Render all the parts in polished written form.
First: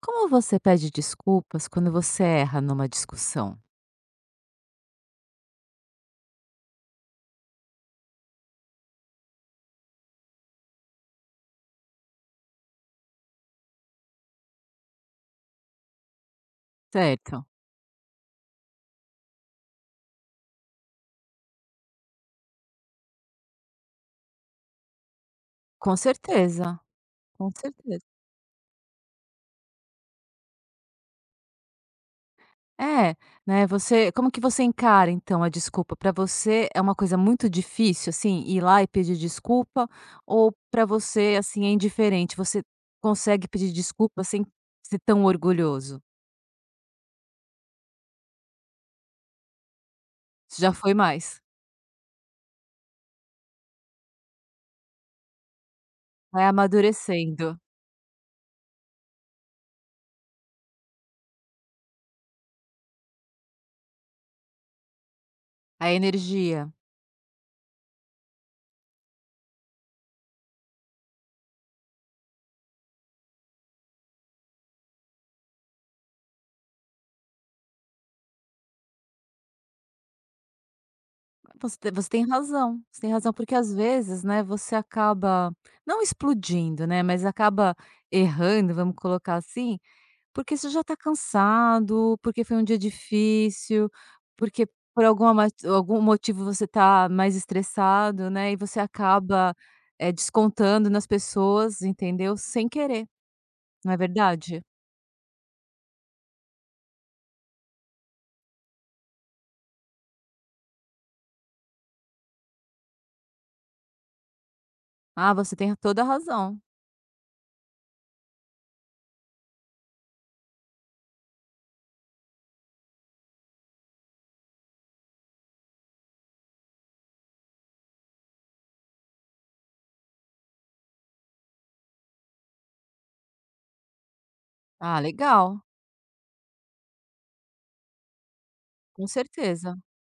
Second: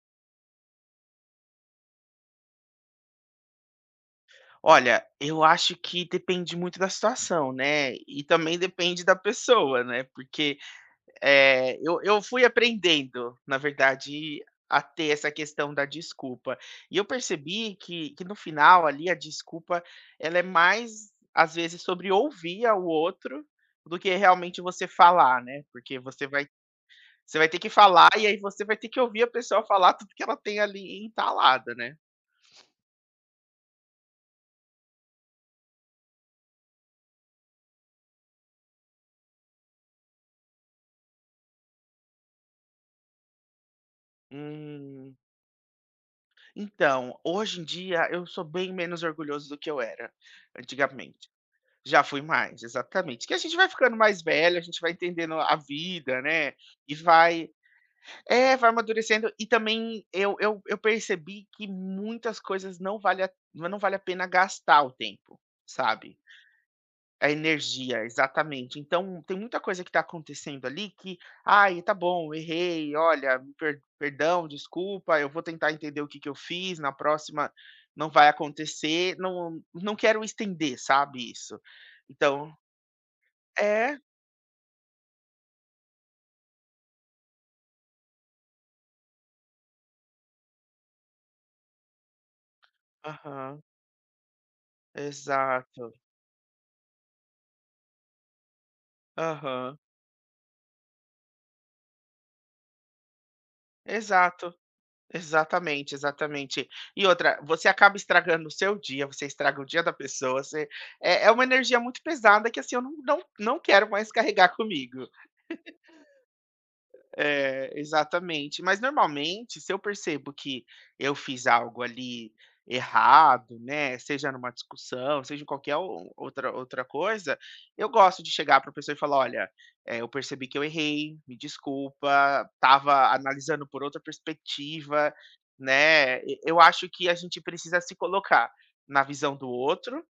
Como você pede desculpas quando você erra numa discussão? Olha, eu acho que depende muito da situação, né, e também depende da pessoa, né, porque, eu fui aprendendo, na verdade, a ter essa questão da desculpa. E eu Certo. percebi que no final ali a desculpa, ela é mais, às vezes, sobre ouvir ao outro, do que realmente você falar, né, Com porque você vai certeza, você vai com ter que certeza. falar e aí você vai ter que ouvir a pessoa falar tudo que ela tem ali entalada, né. É, né, você como que você encara então a desculpa? Para você é uma coisa muito difícil, assim, ir lá e pedir desculpa ou para você, assim, é indiferente, você consegue pedir desculpa sem ser Hum. tão orgulhoso? Então, hoje em dia eu sou bem menos orgulhoso do que eu era Você já foi antigamente. mais. Já fui mais, exatamente. Que a gente vai ficando mais velho, a gente vai entendendo a vida, Vai né? E vai, amadurecendo é, vai amadurecendo. E também eu percebi que muitas coisas não vale a pena gastar o tempo, a sabe? energia. A energia, exatamente. Então, tem muita coisa que está acontecendo ali que: "Ai, tá bom, errei, olha, perdão, desculpa, eu vou tentar entender o que que eu fiz, na próxima não vai acontecer", não quero estender, sabe, isso. Você tem Então razão, você tem razão, porque às é, vezes, né, você acaba não explodindo, né, mas acaba errando, vamos colocar assim, porque você já está cansado, porque foi um dia aham, difícil, porque por exato, algum motivo você está mais estressado, né, e você acaba, aham, descontando nas pessoas, entendeu, sem querer, não é exato. verdade? Exatamente, exatamente. E outra, você acaba estragando o seu dia, você estraga o dia da pessoa, você é uma energia muito pesada que, assim, eu não quero mais carregar comigo. Ah, você tem toda a razão. É, exatamente. Mas normalmente, se eu percebo que eu fiz algo ali errado, né, seja numa discussão, seja em qualquer outra coisa, eu gosto de chegar para a pessoa e falar: olha, eu percebi que eu errei, me desculpa, estava analisando por outra Ah, perspectiva, legal, né? Eu acho que a gente precisa se colocar na com visão do certeza. outro.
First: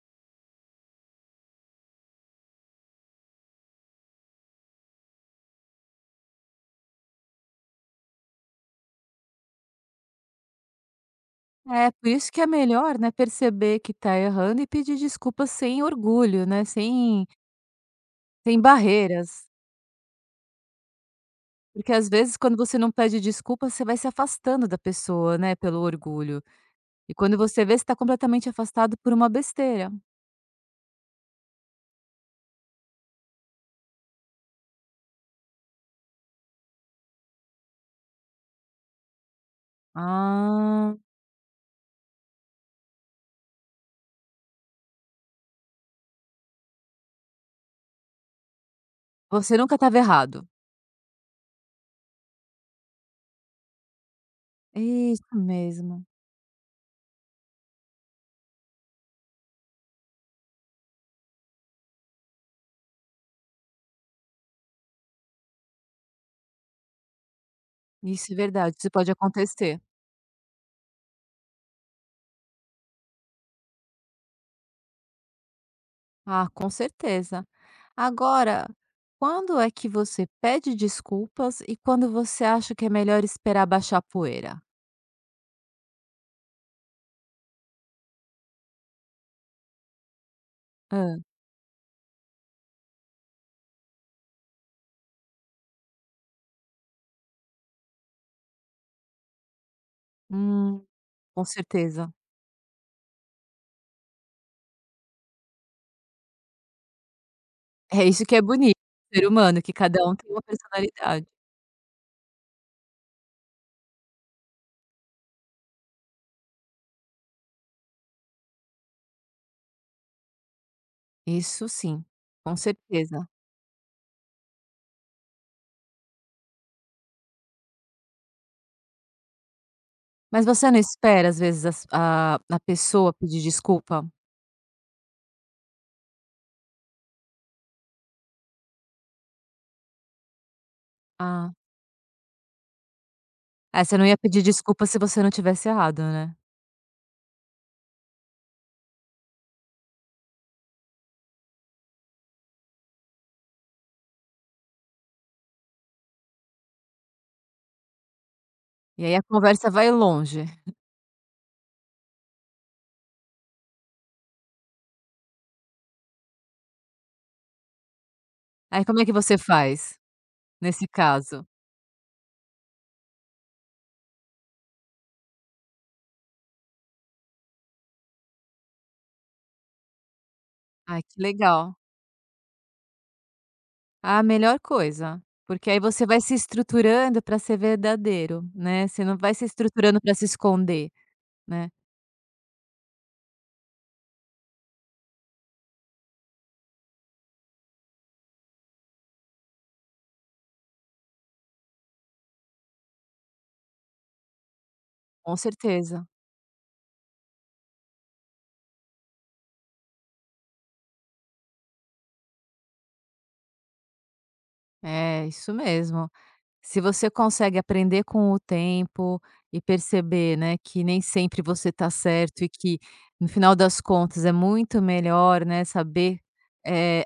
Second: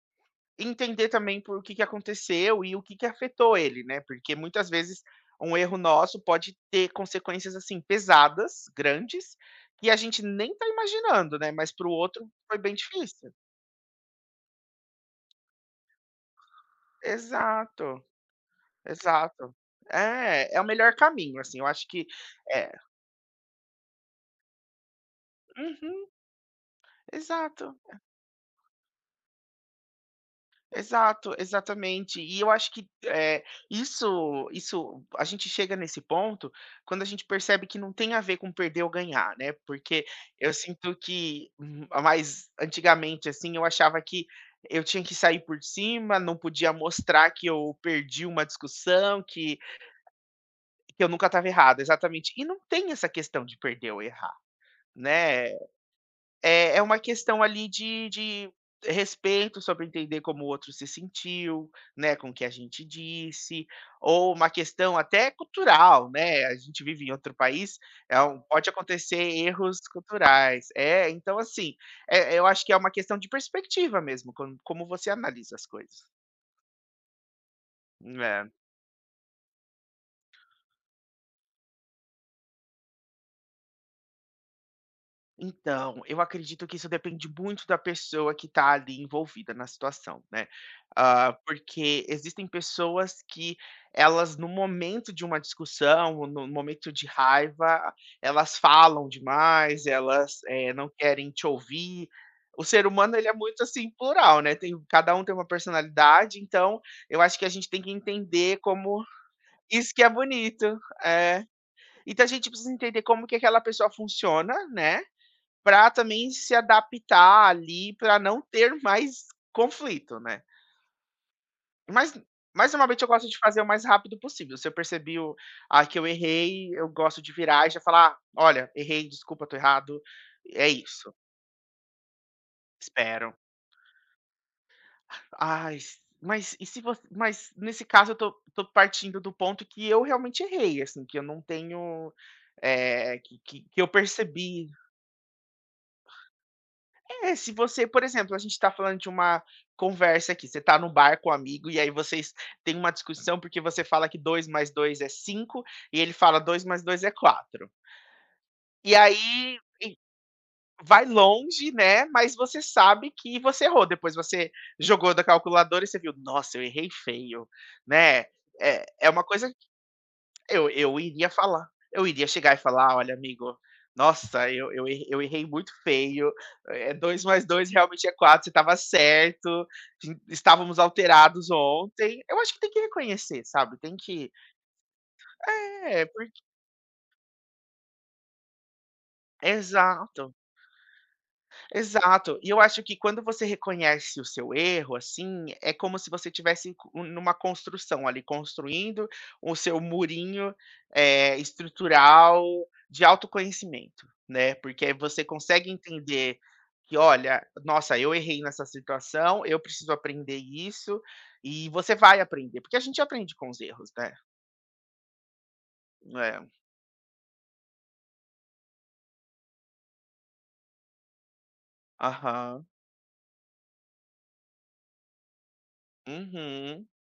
Entender também por o que que aconteceu e o que que afetou ele, né, porque muitas vezes um erro nosso pode ter consequências, assim, pesadas, grandes, que a gente nem tá imaginando, né, mas para o É, por outro isso que é foi bem melhor, né, difícil. perceber que tá errando e pedir desculpas sem orgulho, né, Exato, sem barreiras. exato. É, é o melhor caminho, assim, eu acho Porque que às vezes quando é. você não pede desculpas você vai se afastando da pessoa, né, pelo Uhum, orgulho. E quando você exato. vê, você tá completamente afastado por uma besteira. Exato, exatamente. E eu acho que, isso a gente chega nesse ponto quando a gente percebe que não tem a ver com perder ou ganhar, né, porque eu sinto Ah, que mais antigamente, assim, eu achava que eu tinha que sair por cima, não podia mostrar que eu perdi uma discussão, você que nunca estava errado. que eu nunca estava errado, exatamente. E não tem essa questão de perder ou errar, Isso né, mesmo. é uma questão ali de respeito sobre entender como o outro se sentiu, né, com o que a gente disse, ou uma questão até cultural, né, a gente vive em outro país, é Isso é um pode verdade, isso pode acontecer erros acontecer. culturais. É, então assim, eu acho que é uma questão de perspectiva mesmo, como você analisa as coisas. Ah, com certeza. É. Agora, quando é que você pede desculpas e quando você acha que é melhor esperar baixar a poeira? Então, eu acredito que isso depende muito da pessoa que está ali envolvida na situação, né. Hã. Ah, porque existem pessoas que elas no momento de uma discussão ou no momento de raiva, elas falam demais, elas, Hum, não querem com te ouvir. certeza. O ser humano ele é muito, assim, plural, né, tem cada um tem uma personalidade, então eu acho que a gente tem que É isso que é entender bonito, como ser humano, que isso cada que é um tem uma bonito. personalidade. É. Então a gente precisa entender como que aquela pessoa funciona, né, para também se adaptar ali, para não ter mais conflito, né. Isso sim, Mas com mas normalmente eu gosto certeza. de fazer o mais rápido possível. Se eu percebi que eu errei, eu gosto de virar e já falar: "Ah, Olha, errei, desculpa, tô errado, Mas é você não isso, espera às vezes as a pessoa espero". pedir desculpa? Ai, s mas e se você, mas nesse caso eu tô partindo do ponto que eu realmente errei, assim, que eu não Ah. tenho, que É, eu você não ia pedir percebi. desculpa se você não tivesse errado, né. É, se você por exemplo, a gente está falando de uma conversa aqui, você está no bar com um amigo e aí vocês têm uma discussão, porque você fala que dois mais 2 é 5 e ele fala 2 mais 2 é quatro. E E aí a aí conversa vai e longe. vai longe, né, mas você sabe que você errou, depois você jogou da calculadora e você viu: "Nossa, eu errei feio", né. É Aí como é é que uma você coisa, faz, eu nesse eu iria caso? falar. Eu iria chegar e falar: "Olha amigo, nossa, eu errei muito feio. É, dois mais dois realmente é 4. Você estava certo, tin estávamos Ai que alterados legal. ontem". Eu acho que tem que reconhecer, sabe, tem Ah, que melhor coisa, porque aí é, você vai se porque estruturando pra ser verdadeiro, né, você não vai se estruturando pra se exato. esconder, né. Exato. E eu acho que quando você reconhece o seu erro, assim, é como se você tivesse um, numa construção ali, construindo o seu murinho, estrutural de autoconhecimento, né? Porque aí você Com consegue certeza. entender que, olha, nossa, eu errei nessa situação, eu preciso aprender isso, e você vai aprender, porque a gente aprende com os erros, né? É, isso mesmo. É. Se você consegue aprender com o tempo e perceber, né, que nem sempre você tá certo e Aham. que no final das contas é muito melhor, né, saber, Uhum. eh,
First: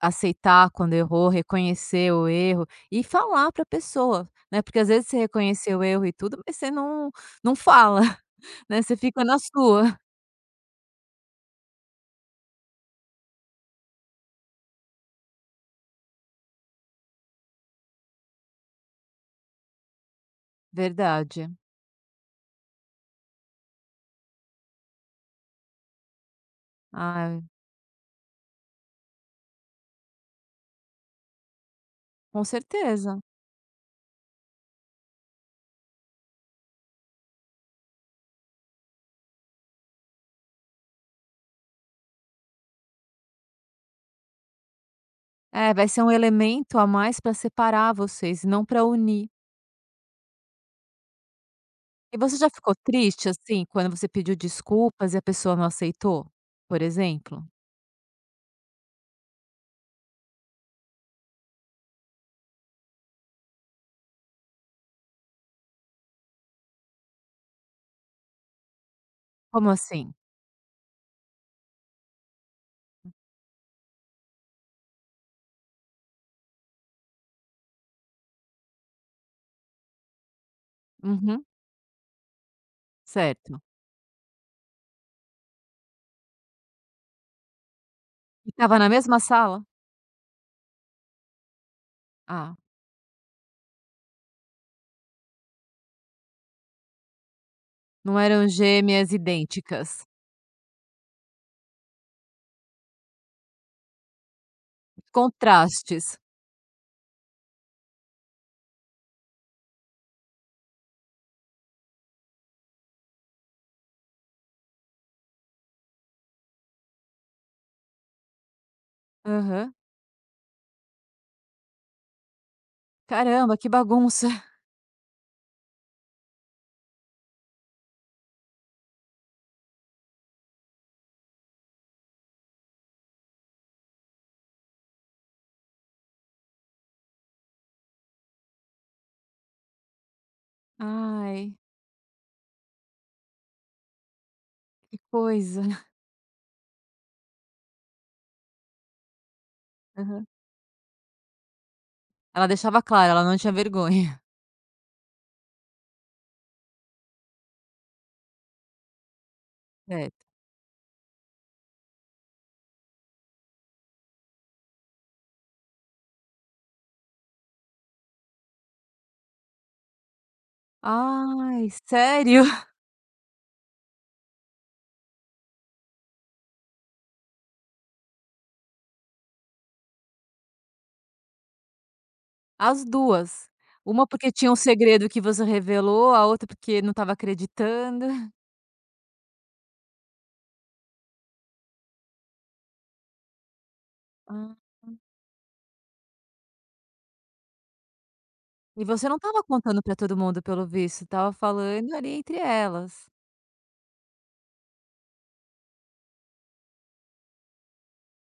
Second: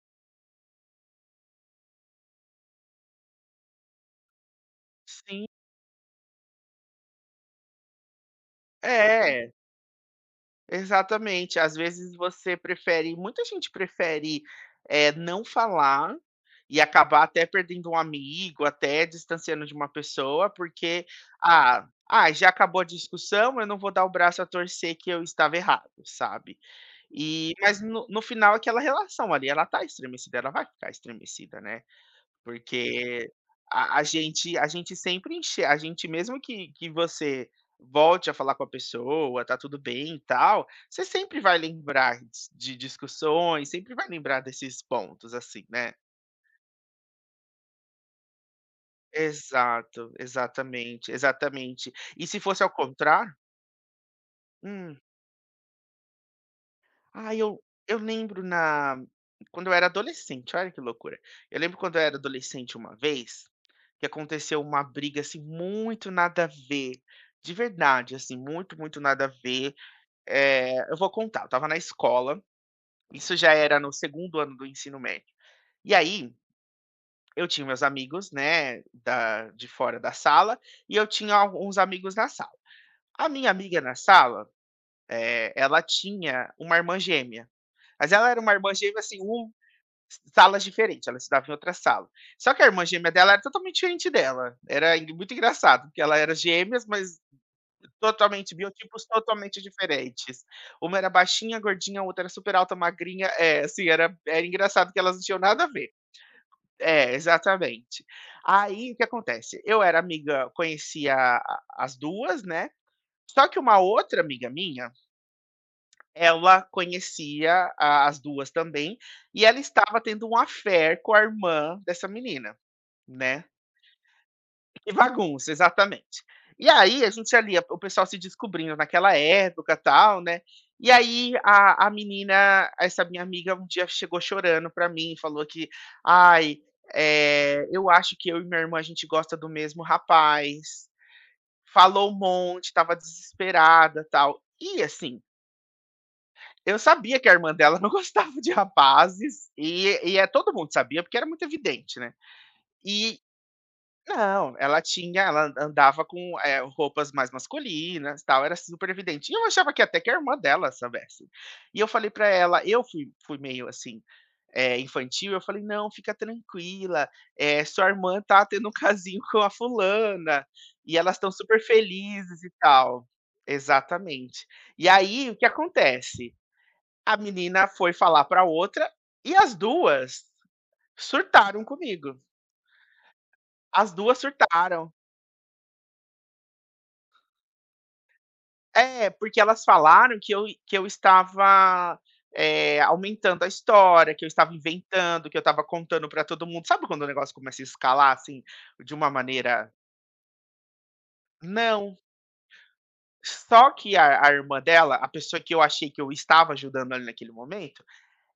aceitar quando errou, reconhecer o erro e falar para a pessoa, né, porque às vezes você Sim. reconheceu o erro e tudo, mas você não fala, né, você fica na É. sua. Exatamente, às vezes você prefere muita gente prefere, não falar e acabar até perdendo um amigo, até distanciando de uma pessoa, porque: Verdade. "Ah ah, já acabou a discussão, eu não vou dar o braço a torcer que eu estava errado", sabe. Ai, Mas no final aquela relação ali, ela tá estremecida, ela vai ficar estremecida, né. com certeza. Porque a gente sempre enche a gente mesmo que você volte a falar com a pessoa, tá tudo bem e tal, você sempre vai lembrar de discussões, sempre vai lembrar desses pontos, assim, É, vai né. ser um elemento a mais para separar vocês não para unir. Exato, exatamente, exatamente. E E você se já fosse ao ficou triste, contrário assim, quando você pediu hum. desculpas e a pessoa não aceitou, por Ai, exemplo? eu lembro na quando eu era adolescente, olha que loucura. Eu lembro quando eu era adolescente uma vez que aconteceu uma briga, assim, muito nada a ver, de verdade, assim, muito, muito nada a Como ver. assim? Eu vou contar, eu estava na escola, isso já era no segundo ano do ensino médio. E aí, eu tinha meus amigos, né, da de fora da sala, e eu tinha Uhum, alguns amigos na sala. A minha certo. amiga na sala, ela tinha uma irmã gêmea, mas ela era E uma irmã estava na gêmea, assim, mesma sala? salas diferentes, ela estudava em outra sala. Só Ah, que a irmã gêmea dela era totalmente diferente dela, era en muito engraçado, porque ela era gêmeas, mas não eram totalmente, biotipos gêmeas totalmente idênticas. diferentes. Uma era baixinha, gordinha, a outra era super alta, magrinha, assim, era engraçado que elas não tinham nada a ver. Contrastes. É, exatamente. Aí, o que acontece, eu era amiga conhecia a as 2, né, só que uma outra amiga minha, ela conhecia a as 2 também, e ela Aham. estava tendo um affair com a irmã dessa menina, né. Caramba, que bagunça. E bagunça, exatamente. E aí a gente ali, o pessoal se descobrindo naquela época, tal, né? E aí a menina, essa minha amiga, um dia chegou chorando pra mim e falou que, ai, eu acho que eu e minha irmã a gente gosta do mesmo rapaz. Ai, Falou um monte, tava desesperada, tal. E que assim, coisa. eu sabia que a irmã dela não gostava de rapazes, Aham. Todo mundo sabia, porque era muito evidente, né? Ela deixava claro, E, ela não tinha vergonha. não, ela andava com, roupas mais masculinas, tal, era super evidente. E eu achava que até que a Certo. irmã dela soubesse. E eu falei pra ela eu fui meio, assim, infantil, eu falei: "Não, fica tranquila, sua irmã tá tendo um casinho com a fulana, e elas estão super Ai, felizes sério? e tal". Exatamente. E aí, o que acontece? A menina foi falar pra outra, e as 2 surtaram comigo. As duas. As Uma 2 porque tinha um surtaram. segredo que você revelou, a outra porque não estava acreditando. É, porque elas falaram que eu estava, aumentando a história, que eu estava Ah. inventando, que eu estava contando para todo mundo. Sabe quando o negócio começa a escalar, assim, E de você uma não estava maneira contando para todo mundo, pelo visto, estava falando não. ali entre elas. Só que a irmã dela, a pessoa que eu achei que eu estava ajudando ali naquele momento,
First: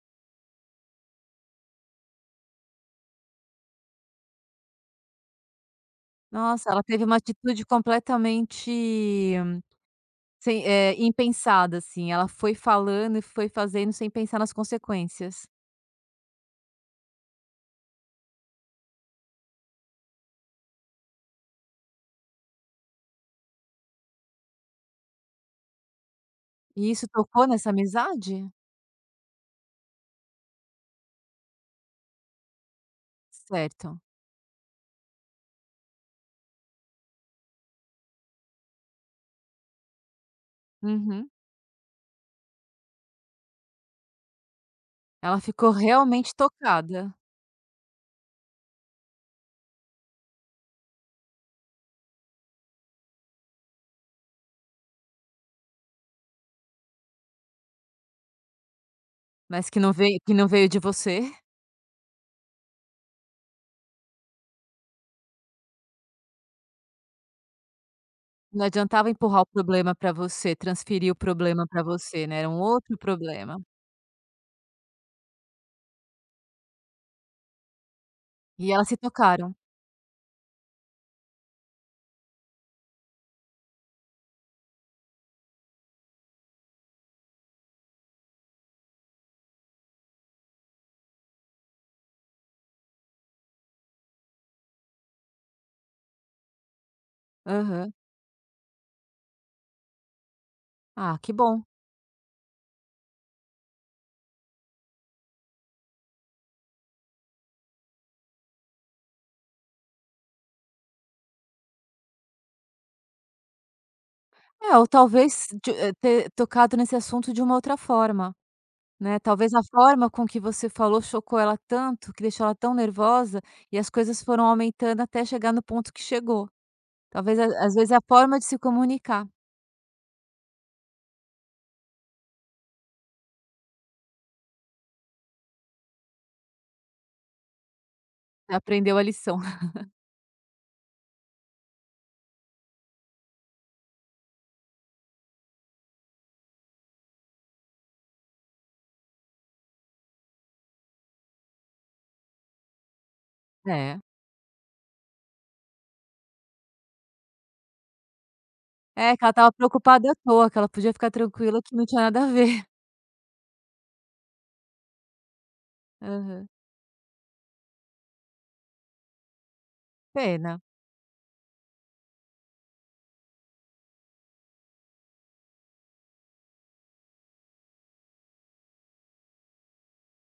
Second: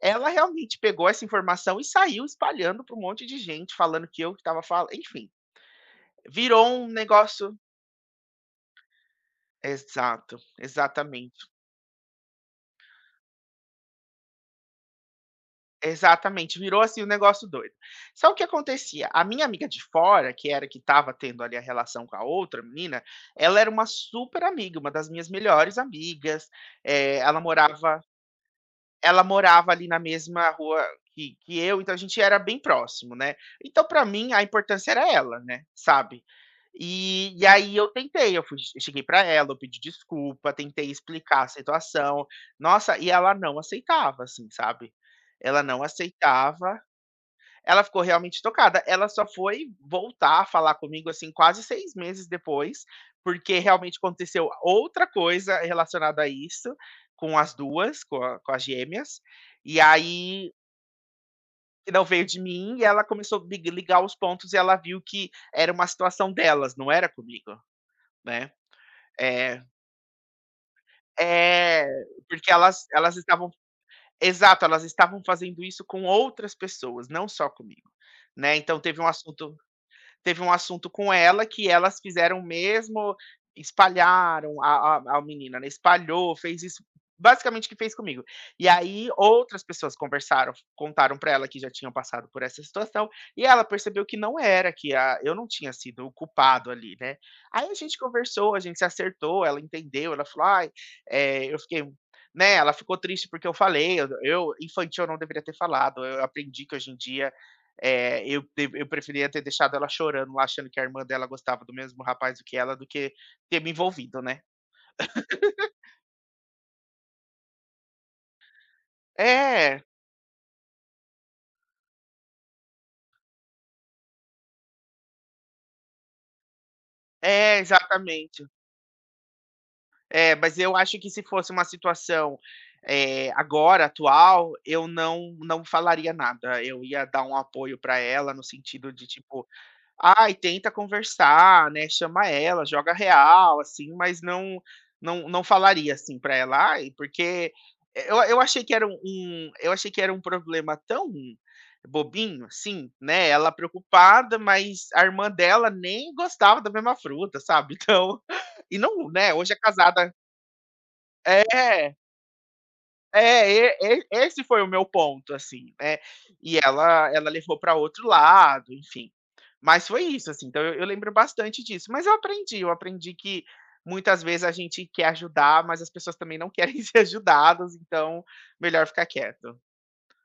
ela realmente pegou essa informação e saiu espalhando para um monte de gente, falando que eu que estava falando. Enfim, virou Nossa, ela um teve uma negócio atitude completamente exato, sem exatamente. impensada, assim, ela foi falando e foi fazendo sem pensar nas consequências. Exatamente, virou assim um negócio doido. Só o que acontecia? A minha amiga de fora, que estava tendo ali a relação com a outra menina, ela era uma super amiga, uma das minhas melhores amigas, E isso eh, ela tocou nessa morava amizade? ela morava ali na mesma rua que eu, então a gente era bem próximo, né. Então Certo. pra mim a importância era ela, né, sabe. E aí eu tentei, eu cheguei pra ela, eu pedi desculpa, tentei Uhum. explicar a situação. Nossa, e ela não aceitava, assim, sabe. Ela Ela ficou não realmente aceitava. tocada, Ela ficou realmente tocada. Ela só foi voltar a falar comigo, assim, quase 6 meses depois, porque realmente aconteceu outra coisa relacionada a isso, com as 2 com a com as gêmeas, mas e que não aí veio de você. que não veio de mim e ela começou a ligar os pontos e ela viu que era uma situação delas, não era comigo, né. Não adiantava empurrar o É problema para você, transferir o problema para é, você, né, era porque um elas outro elas estavam problema. exato, elas estavam fazendo isso com outras pessoas, não só comigo, né, E então elas se tocaram. teve um assunto com ela que elas fizeram mesmo, espalharam a menina, né? Espalhou, fez isso basicamente que fez comigo. E aí outras pessoas conversaram, contaram para ela que já tinham passado por essa situação e ela percebeu que não era que a, eu não tinha sido o culpado ali, né? Aí a Aham. gente conversou, a gente se acertou, ela entendeu, ela falou, ai, Ah, que é, eu bom. fiquei né, ela ficou triste porque eu falei, eu infantil eu não deveria ter falado. Eu aprendi que hoje em dia é, eu preferia ter deixado ela chorando, lá, achando que a irmã dela gostava do mesmo rapaz do que ela, do que ter me envolvido, né? É, ou talvez de ter tocado nesse assunto de uma outra forma, né, talvez a É, forma com que você falou chocou ela tanto, que deixou ela tão nervosa, e as coisas foram aumentando até chegar no ponto que chegou. Talvez a é, às vezes é a forma exatamente. de se comunicar, É, mas eu acho que se fosse uma situação é, agora, atual, eu não, não falaria nada. Eu ia dar um apoio para ela no né, sentido aprendeu a de lição. tipo, ai, tenta conversar, né, chama ela, joga real, assim, mas não não falaria, assim, pra ela: "Ai", porque eu achei que era um eu achei que era um problema tão bobinho, assim, né, ela É. preocupada, mas a irmã dela nem gostava da mesma fruta, sabe, então e não, É, que ela né, estava hoje é preocupada casada à toa, que ela podia ficar tranquila que não é. tinha nada a ver. É, e esse foi o meu ponto, assim, né. Aham. E ela levou para outro lado, enfim. Mas foi isso, assim, então Pena. eu lembro bastante disso, mas eu aprendi que muitas vezes a gente quer ajudar, mas as pessoas também não querem ser ajudadas, então melhor ficar quieto.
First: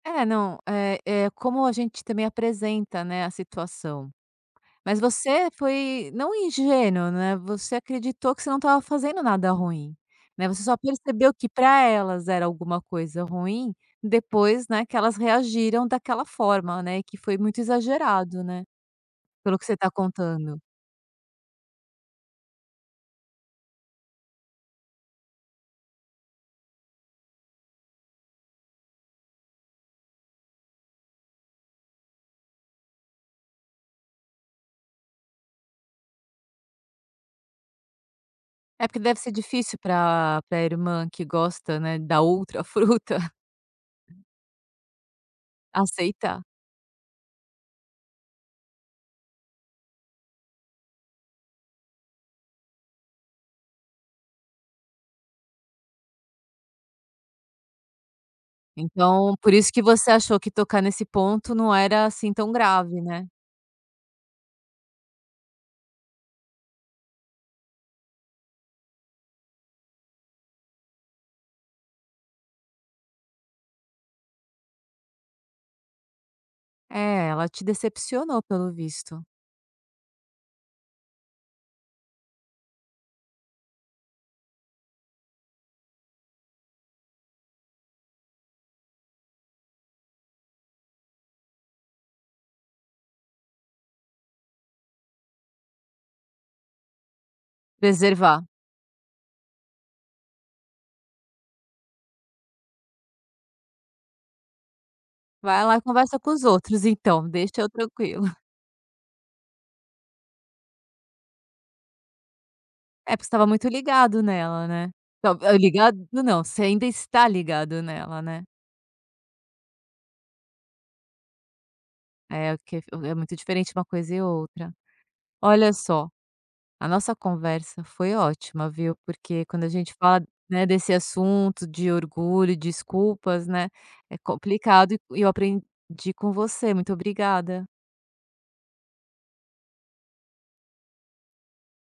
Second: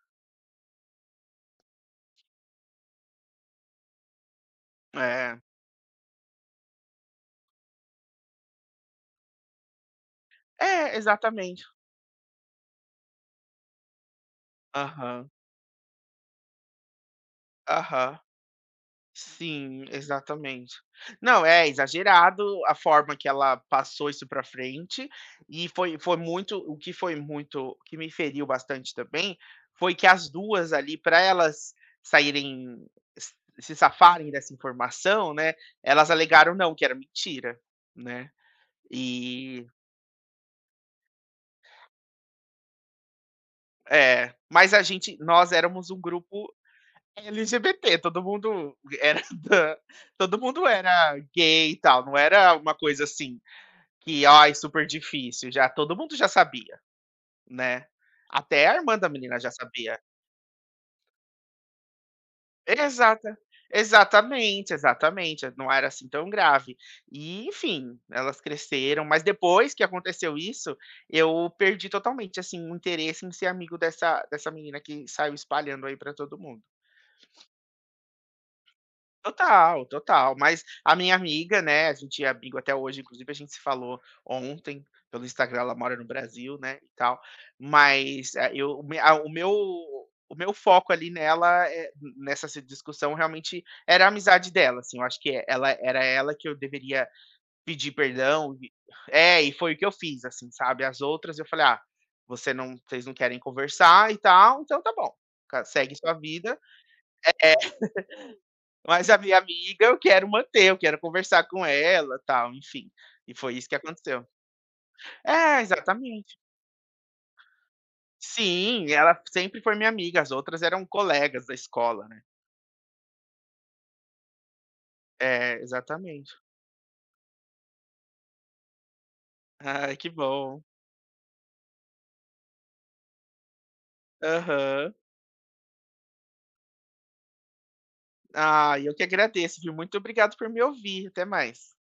É, não, é como a gente também apresenta, né, a situação. Mas É. você foi não ingênuo, né, você acreditou que você não estava fazendo nada ruim, né, você só É, percebeu que exatamente. para elas era alguma coisa ruim, depois, né, que elas Aham, reagiram daquela forma, né, que foi muito aham. exagerado, né, pelo que você Sim, está contando. exatamente. Não, é exagerado a forma que ela passou isso para frente, e foi muito o que me feriu bastante também, foi que as 2 ali, para elas saírem s se safarem dessa informação, né, elas alegaram não, que era mentira, né. É porque deve ser E difícil para a irmã que gosta, né, da outra fruta é, mas a gente nós éramos um aceitar. grupo LGBT, todo mundo era da todo mundo era gay e tal, não era uma coisa assim, que, ai, super difícil, já todo mundo já sabia, né. Até a irmã da Então, menina já por isso que sabia. você achou que tocar nesse ponto não era, assim, tão grave, né. Exata Exatamente, exatamente, não era assim tão grave. E enfim, elas cresceram, mas depois que aconteceu isso, eu perdi totalmente, assim, o interesse em ser amigo dessa menina que saiu espalhando aí pra todo mundo. É, ela te decepcionou pelo visto. Total, total. Mas a minha amiga, né, a gente é amigo até hoje, inclusive a gente se falou ontem pelo Instagram, ela mora no Brasil, né, e tal. Mas, eu o me a o meu foco ali nela, nessa se discussão realmente era a amizade dela, assim, eu acho que é- ela era ela que eu deveria pedir Preservar. perdão e é, e foi o que eu fiz, assim, sabe. As outras eu falei: "Ah, vocês não querem conversar e tal, então tá bom, ca Vai lá e segue sua conversa com os vida". outros então, deixa eu tranquilo. Mas a minha amiga eu quero manter, eu quero conversar com ela, tal, enfim. É, porque você E estava foi isso muito que ligado aconteceu. nela, né. Tal ah, É, ligado exatamente. não, você ainda está ligado nela, né. Sim, ela sempre foi minha amiga, as outras eram colegas da escola, né. É, o que é É muito diferente uma coisa e outra. É, Olha só. exatamente. A nossa conversa foi ótima, viu, porque quando a gente Ai, que fala, bom. né, desse assunto de orgulho, desculpas, né, é complicado Aham. e eu aprendi com você. Muito obrigada. Ah, eu que agradeço, viu. Muito obrigado por me ouvir, até mais.